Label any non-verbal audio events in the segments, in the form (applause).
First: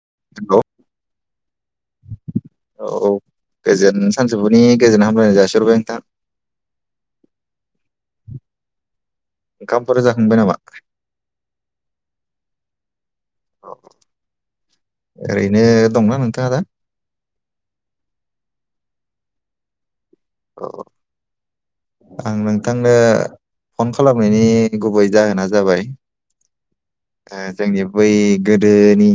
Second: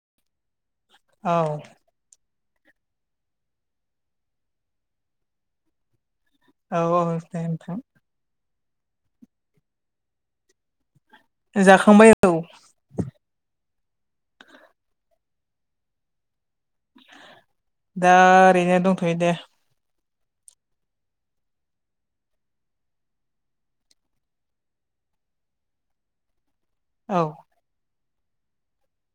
(inaudible) औ औ गोजोन सानजौफुनि गोजोन हामलायनाय जासिरबाय नोंथां औ औ दे नोंथां ओंखामफोर जाखांबाय नामा जाखांबाय औ ओरैनो दंना नोंथाङा दा दा ओरैनो दंथ'यो दे। औ। आं नोंथांनो फन खालामनायनि गुबै जाहोना जाबाय औ जोंनि बै गोदोनि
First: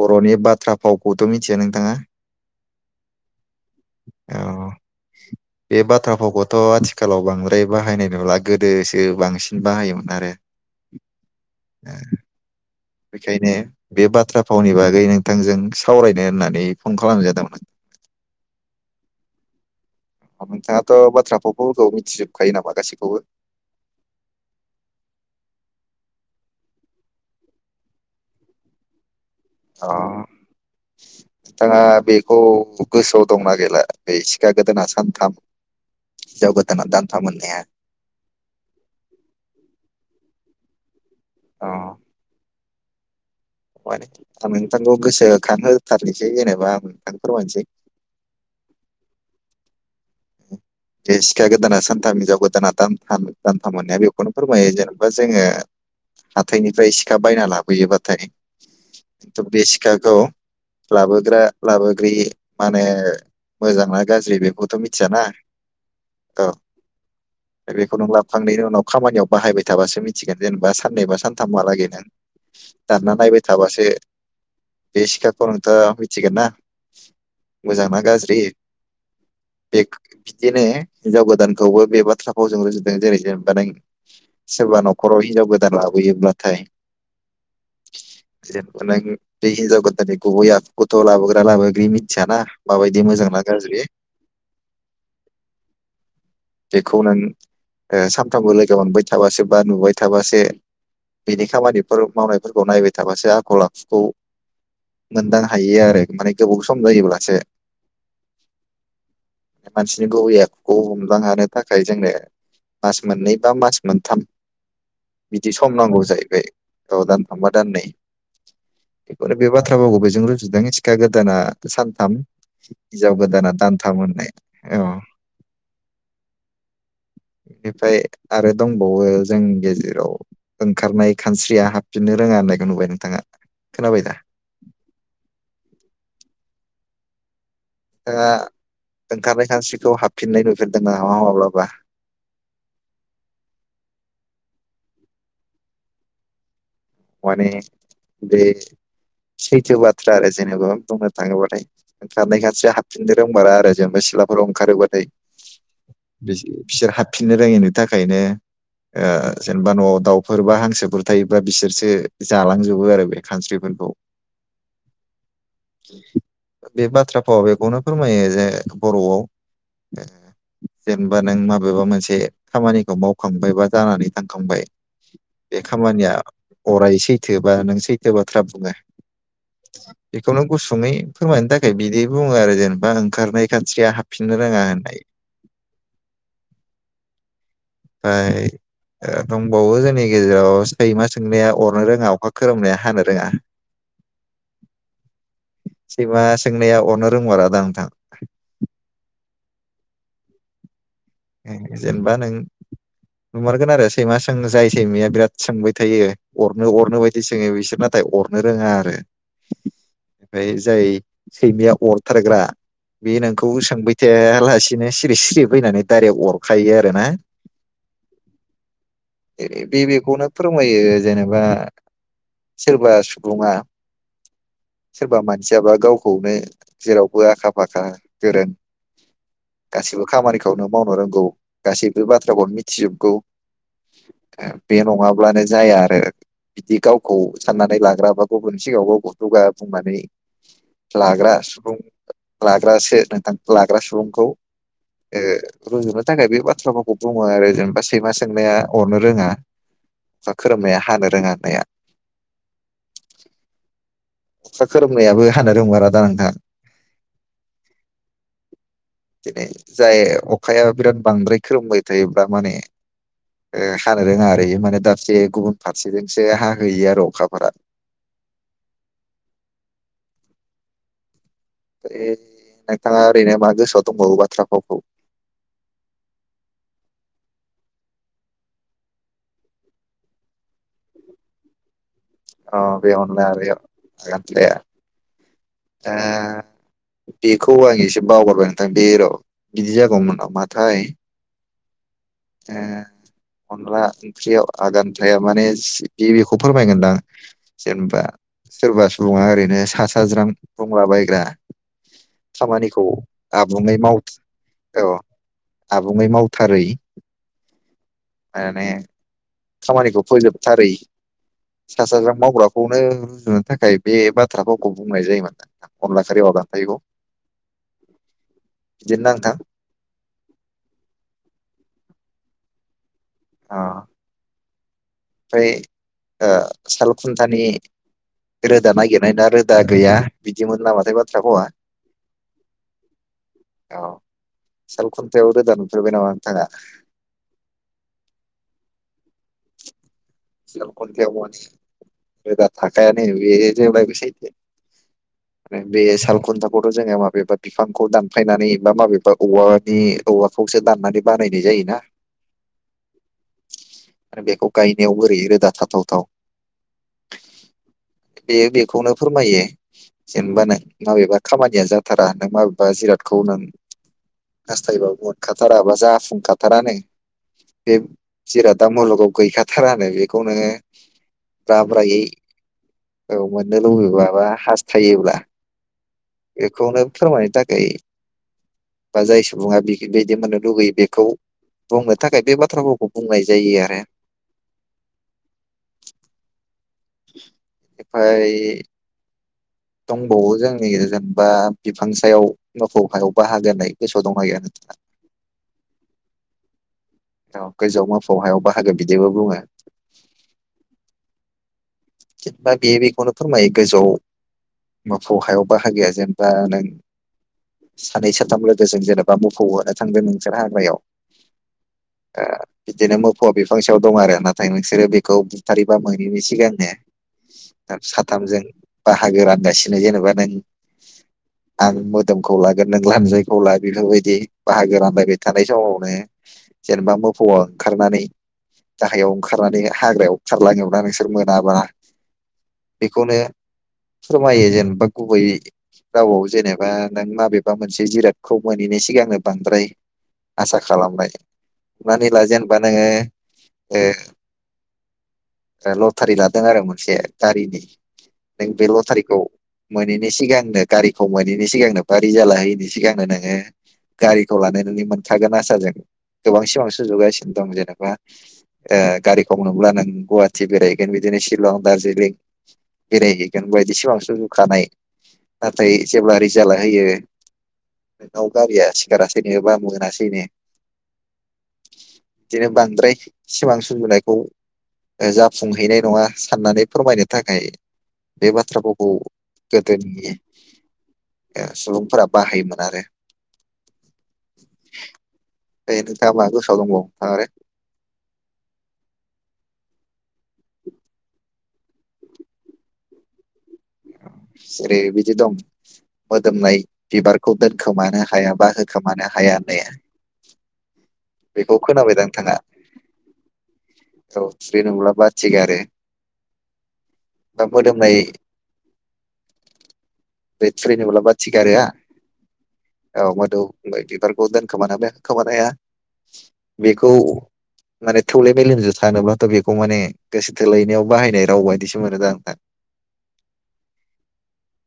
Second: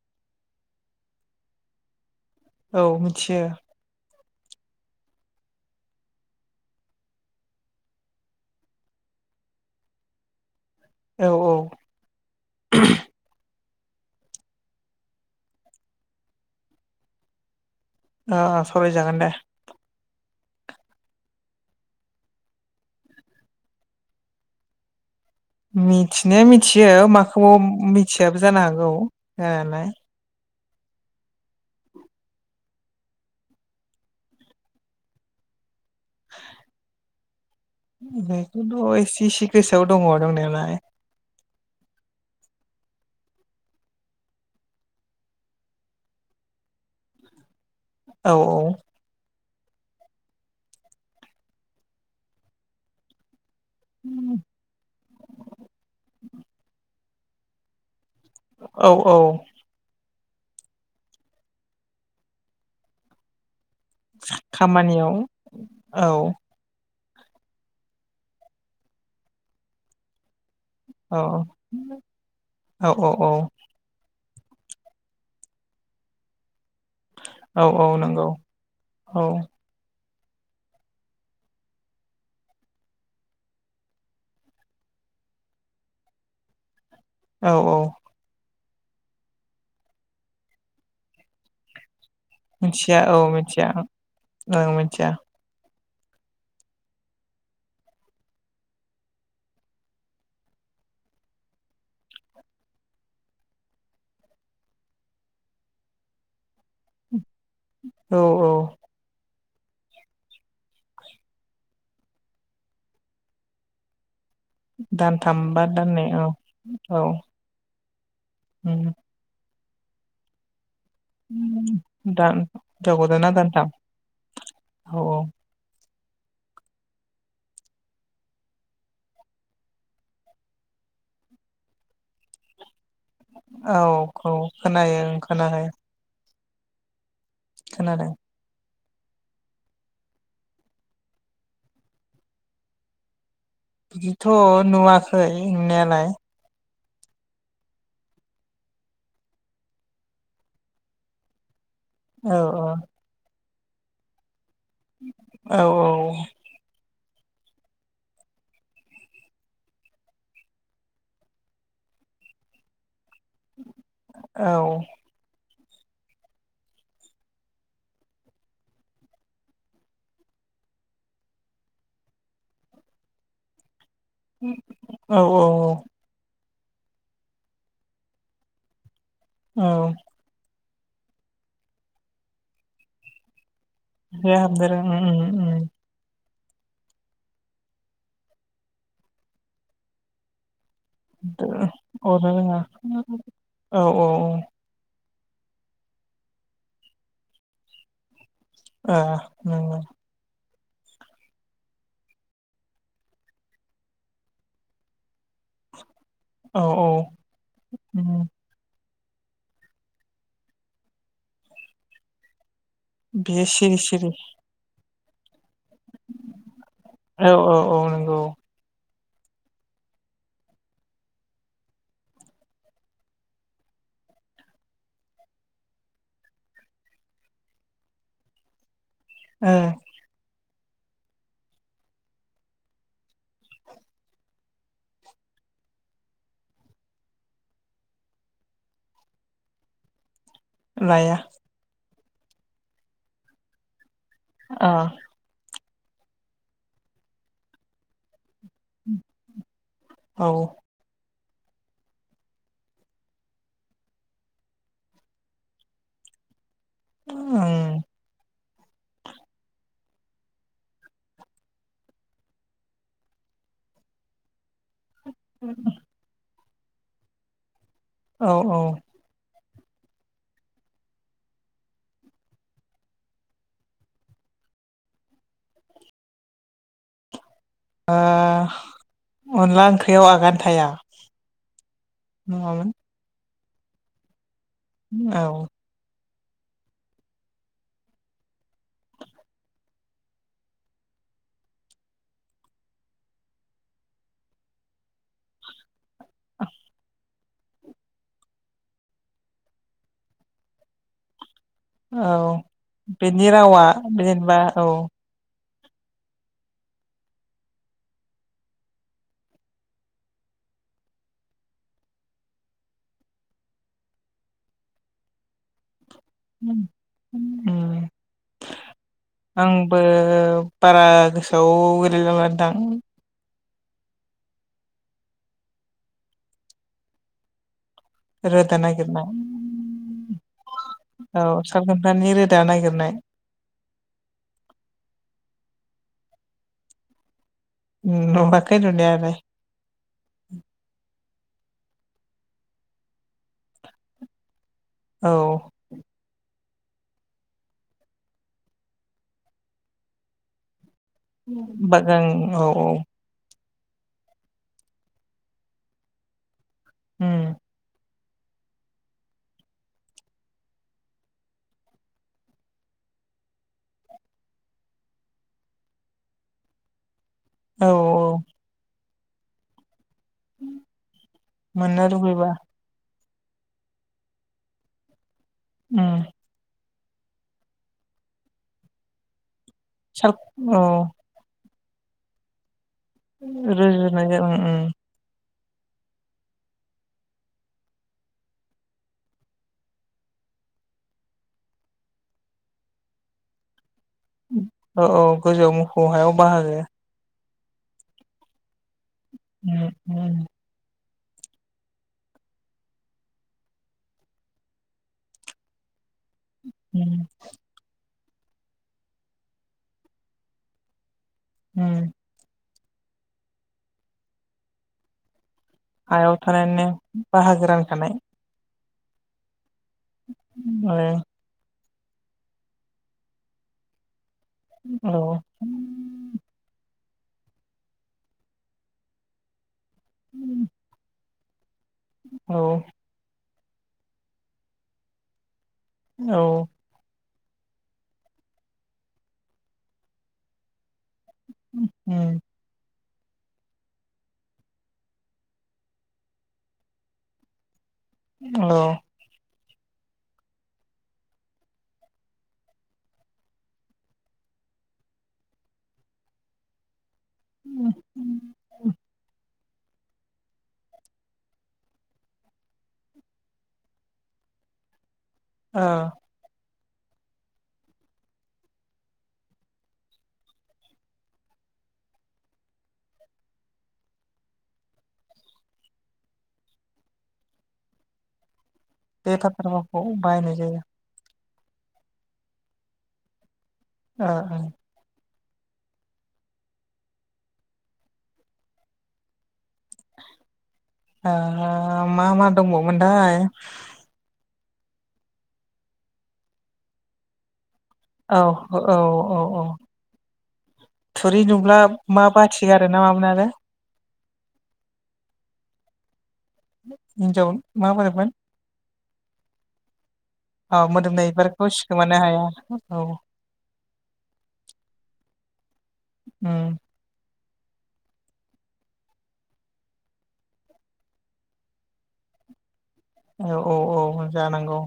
बर'नि बाथ्रा फावखौथ' मिथियो नोंथाङा? औ मिथियो। औ। बे बाथ्रा फावखौथ' आथिखालाव बांद्राय बाहायनाय नुला गोदोसो बांसिन बाहाय जायोमोन आरो औ औ। ओ बेखायनो बे बाथ्रा फावनि बागै नोंथांजों सावरायनो होननानै फन खालामनाय जादोंमोन। अह अह सावराय जागोन दे। नोंथाङाथ' बाथ्राफावफोरखौ मिथिजोबखायो नामा गासैखौबो? (inaudible) मिथिनाया मिथियो माखौबा मिथियाबो जानो हागौ अ हानायालाय। (inaudible) नोंथाङा बेखौ गोसोआव दंना गैला बे सिखा गोदोना सानथाम हिनजाव गोदाना दानथाम होननाया। बेखौथ' एसे एसे गोसोआव दङ' दंनायालाय। अह। माने आं नोंथांखौ गोसोखां होथारनोसै जेनेबा आं नोंथांनो फोरमायनोसै औ औ। बे सिखाया गोदाना सानथाम हिनजाव गोदाना दानथाम दान्थाम होननाया बेखौनो फोरमायो जेनेबा जोङो हाथायनिफ्राय सिखा बायना लाबोयोबा औ औ थायो बे सिखाखौ लाबोग्रा लाबोग्रि माने मोजां ना गाज्रि बेखौथ' खामानियाव मिथियाना औ। बेखौ नों लाबोखांनायनि उनाव खामानियाव बाहायबाय थाबासो मिथिगोन। जेनेबा साननैबा औ सानथामहालागै नों औ औ दानना औ नायबाय थाबासो बे सिखाखौ नोंथांङा मिथिगोन ना? औ औ मोजां ना नंगौ गाज्रि औ बिदिनो हिनजाव गोदानखौबो बे बाथ्राखौ जों रुजुदों जेरै जेनेबा नों सोरबा न'खराव हिनजाव गोदान लाबोयोब्लाथाय औ औ। जेनबा नों बे हिन्जाव गोदाननि गुबै आखुखौथ' लाबोग्रा लाबोग्रि मिथियाना मिथिया माबायदि औ मोजांना मिथिया गाज्रि ओं मिथिया बेखौ नों ओ सानथामबो लोगो मोनबाय थाबासो बा नुबाय थाबासो बिनि खामानिफोर मावनायफोरखौ नायबाय थाबासो आखल आखुखौ मोनदां हायो आरो माने गोबाव सम जायोब्लासो औ औ। मानसिनि गुबै आखुखौ बा हानो थाखाय जोंनो मास मोननै बा मास मोनथाम दानथाम बिदि बा सम नांगौ दाननै औ जाहैबाय औ दानथाम बा दाननै। उम बेफोर बे बाथ्राखौ बेजों रुजुदों सिखा गोदाना सानथाम दान हिनजाव हिनजावगोदाना गोदाना दानथाम होननाय औ। बेनिफ्राय आरो दंबावो जोंनि गेजेराव ओंखारनाय खानस्रिया हाबफिननो रोङा होननायखौ नुबाय नों? औ औ खोनायो खोनायो। खोनादों (unintelligible) ओंखारनाय खानस्रिखौ हाबफिननाय नुफिनदों नामा माब्लाबा। बिदिथ' नुवाखै नुनायालाय। माने बे सैथो बाथ्रा आरो जेनेबा बुंनो थाङोबाथाय। औ ओंखारनाय खानस्रिया हाबफिननो रोंमारा आरो जेनेबा सिथलाफोराव। ओंखारोबाथाय औ बिसोर हा फिनो रोङैनि थाखायनो ओ जेनेबा न'आव दाउफोर बा हांसोफोर थायोबा बिसोरसो। जालांजोबो आरो बे खानस्रिफोरखौ। बे बाथ्रा फावाव बेखौनो फोरमायो जे बर'आव। जेनेबा नों माबेबा मोनसे खामानिखौ मावखांबायबा। जानानै थांखांबाय औ बे औ खामानिया। अराय सैथो बा नों सैथो बाथ्रा बुङो औ बेखौ नों। गुसुङै फोरमायनो थाखाय बिदि बुङो आरो जेनेबा ओंखारनाय। खान्स्रिया बे हाबफिननो रोङा हाबनो होननाय। उम उम ओमफाय दंबावो जोंनि गेजेराव। सैमा सोंनाया अरनो रोङा अखा खोरोमनाया हानो रोङा। औ औ सैमा सोंनाया अरनो रोंमारा दा नोंथां। ओ। जेनेबा नों नुमारगोन आरो सैमा सों जाय सैमाया बिराद। सोंबाय थायो औ अरनो - औ अरनो बायदि सोङो बिसोर नाथाय अरनो रोङा आरो। ओमफाय जाय सैमाया अरथारग्रा। बे बियो नोंखौ सिरि सोंबाय सिरि थायालासिनो सिरि - सिरि फैनानै। डाइरेक्ट अरखायो आरो ना। औ औ औ नंगौ बे बेखौनो फोरमायो जेनेबा। सोरबा सुबुंङा। सोरबा मानसियाबा गावखौनो जेरावबो आखा फाखा गोरों। ओ गासिबो खामानि। खौनो मावनो रोंगौ गासैबो बाथ्राखौ मिथिजोबगौ। बे नङाब्लानो जाया आरो। बिदि गावखौ साननानै लाग्रा बा गुबुननि सिगाङाव गावखौ दुगा बुंनानै। लाया लाग्रा सुबुं लाग्रासो नोंथां लाग्रा सुबुं। अ। रुजुनो थाखाय बे बाथ्राभावखौ बुङो आरो जेनेबा सैमा सो सोंनाया अरनो रोङा औ बा खोरोमनाया हानो रोङा। माया। अखा खोरोमनायाबो हानो रोंमारादा नोंथां। औ (unintelligible) दिनै जाय अखाया बिराद बांद्राय खोलोमबाय थायोब्ला माने ओ हानो रोङा ओरै माने दाबसे गुबुन फारसेजोंसो हाहैयो आरो अखाफोरा औ - औ ओ नोंथाङा ओरैनो मा गोसोआव दंबावो बाथ्रा फावखौ (unintelligible) ओ अनला ओंख्रियाव आगान थाया अ नङामोन बे अनला खारैआव आगान थाया औ आ बेखौ आं एसे बावगारबायनो थांद र' बिदि जागौमोन माथाय ओ अनला ओंख्रियाव आगान थाया माने गिबिखौ फोरमायगोनदां जेनेबा सोरबा सुबुङा ओरैनो सा साज्रां बुंलाबायायग्रा औ खामानिखौ बेनि रावा आबुङै माव जेनेबा औ आबुङै मावथारै माने खामानिखौ फोजोबथारै सा साजरां मावग्राखौनो रुजुनो थाखाय बे बाथ्राफोरखौावखौ बुंनाय जायोमोन न बे माबा उम थायखौ आंबो बारा गोसोआव गोलैलामोन थां अ ओमफ्राय ओ साल खुन्थानि रोदा नागिरनाय ना रोदा गैया बिदिमोन नामाथाय बाथ्रा फावा नाय औ साल खुन्थायाव रोदान नुफेरबाय नामा नोंथाङा? नुवाखै नुनायालाय साल खुन्थायाव रोदा थाखायानो बे जेनबा इसे औ आरो बे साल खुन्था खौथ' जोङो माबेबा बिफांखौ दानफायनानै बा माबेबा औवा बि औवा खौसो दानना बागां औ औ आरो बेखौ गायनायाव बोरै रोदा थाथावथाव हम बेयो बेखौनो फोरमायो जेनबा नाय माबेबा खामानिया जाथारा नों माबेबा जिरादखौ नों हास्थायबो बरखाथाराबा जाफुंखाथारानो औ बे जिरादा मुलुगाव गैखाथारानो बे खौ नोङो बा मोननो ब्रायै लुबैबा औ मोननो लुबैब बा हास्थायोब्ला उम बेखौनो फोरमायनो थाखाय बा जाय सुबुङा साल बिफोरबायदि मोननो औ लुबैयो बेखौ बुंनो थाखाय बे बाथ्रा फावखौ रजनाय उम एमफाय दंबावो जोंनि जेनेबा बिफां सायाव मोफौ हायाव बाहागो होनाय औ औ गोजौ मोसौ हायाव बाहागो औ गोजौआव मोफौ हायावा बाहागो बिदिबो बुङो उम उम जेनेबा बे बेखौनो फोरमायो गोजौआव मोफौ हायाव बाहाग गैया जेन बा नों उम सानै साथाम लोगोजों जेनेबा मोफौ होनो थांदों नोंसोर हाग्रायाव उम ओ बिदिनो मोफौआ बिफांसेयाव दं आरो नाथाय नोंसोरो बेखौ बुथारबा हायाव मोनोैनि थानानैनो सिगांनो बाहागो रानखानाय साथामजों बाहागो रानगासिनो जेनेबा नों आरो आं मोदोमखौ लागोन नों लानजायखौ ला बेफोरबायदि। बाहागो औ रानलायबाय थानाय समावनो जेनेबा मोफौ खारनानै गाहायाव ओंखारनानै हाग्रायाव खारलाङोबा नोंस सोर मोनाबा औ। बेखौनो फोरमायो जेनेबा गुबै रावआव औ जेनेबा नों माब बेबा मोनसे जिरादखौ मोनहैनाय सिगांनो बांद्राय आसा खालामनाय। माने उम ला जेनबा नोङो ओ लटारि लादों आरो मोनसे गारिनि औ नों बे ओ लथारिखौ मोनैनि सिगांनो गारिखौ मोनैनि सिगांनो बा रिजाला हैयिनि सिगांनो नोङो गारिखौ लानानै मोनखागोन आसा जों गोबां सिमां सु सजुगासिनो दं जेनेबा ओ गारिखौ ओ मब्ला नों गुवाहाटि बेरायहैगोन बिदिनो शिलं दारजिलिं बेरायहैगोन बायदि सिमां सुजुखानाय नाथाय जेब्ला रिजाला नायो नोंनाव गारिया सिखारासैनो बा मोनासै नो बिदिनो बांद्राय सिमां सुजुनायखौ ओ जाफुंहैनाय नङा साननानै फोरमायनो थाखाय बे बाथ्राफावखौ बे बाथ्रा भावखौ गोदोनि बाहायनाय जायो ओ सुबुंफोरा बाहायोमोन आरो अ अ बेनिफ्राय मा गोसोआव दंबावो आरो ओ मा मा दंबावोनथाय जेरै बिदि दं मोदोमनाय बिबारखौ दोन होखोमानो औ हाया बा औ होखोमानो औ हाया औ होननाया थुरि बेखौ नुब्ला मा खोनाबायदां नोंथाङा बाथि गारो ना मामोन आरो औ थिरि नुब्ला बाथि गारो। हिनजाव बा मोदोमनाय माबोरैमोन? बे थुरि नुब्ला मोदोमनाय बाथि बिबारखौ गारोआ सिखोमानो हाया औ मोदौ बे बिबारखौ दोनखोमानो हाया खोमानो हाया उम बेखौ माने थौले मेलेमजों सानोब्लाथ' बेखौ माने गोसो थोलायनायाव बाहायनाय राव बायदिसो मोनो दां आंना (inaudible) औ औ औ जानांगौ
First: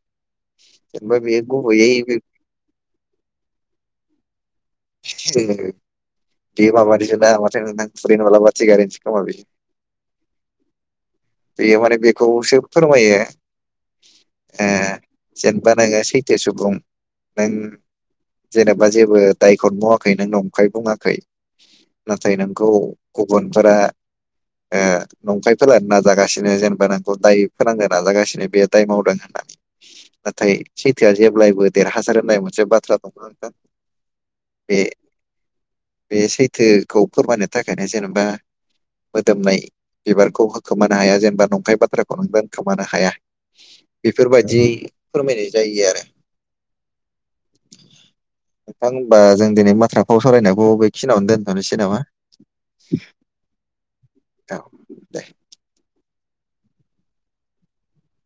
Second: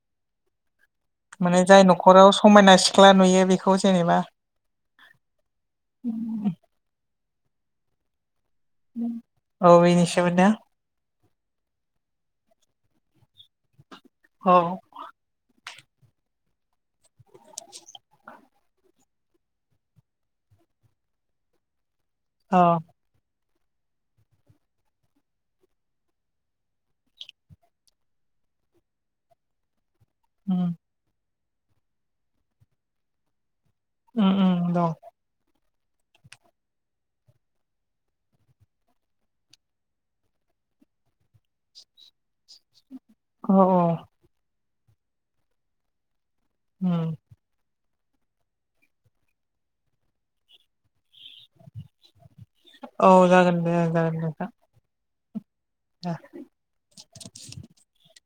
(inaudible) माने जाय गुबैयै बे न'खराव समायना सिख्ला नुयो बेखौ जेनेबा (unintelligible) खोमा बेयो औ बेनिसोमोन ना? बेयो माने बेखौ सो फोरमायो औ ए जेन बा नोङो सैथो सुबुं नों जेनेबा जेबो दायखौनो मावाखै नों नंखाय बुङाखै नाथाय औ नोंखौ गुबुनफोरा ओ नंखाय फोलानो नाजागासिनो जेनेबा नोंखौ दाय फोनांनो नाजागासिनो बे दाय मावदों होनना नाथाय उम सैथोआ जेब्लायबो देरहासार होननाय मोनसे बाथ्रा दं ना नोंथां? उ उ बे दं बे सैथोखौ फोरमायनो थाखायनो जेनेबा मोदोमनाय बिबारखौ होखोमानो हाया जेनेबा नंखाय बाथ्राखौ नोंदों खोमानो हाया औ औ बेफोरबायदि फोरमायनाय जायो आरो उ नोंथां होनबा जों दिनै बाथ्रा फाव सावरायनायखौ बेखिनियावनो दोनथ'नोसै नामा? औ जागोन दे जागोन दे नोंथां दे (inaudible)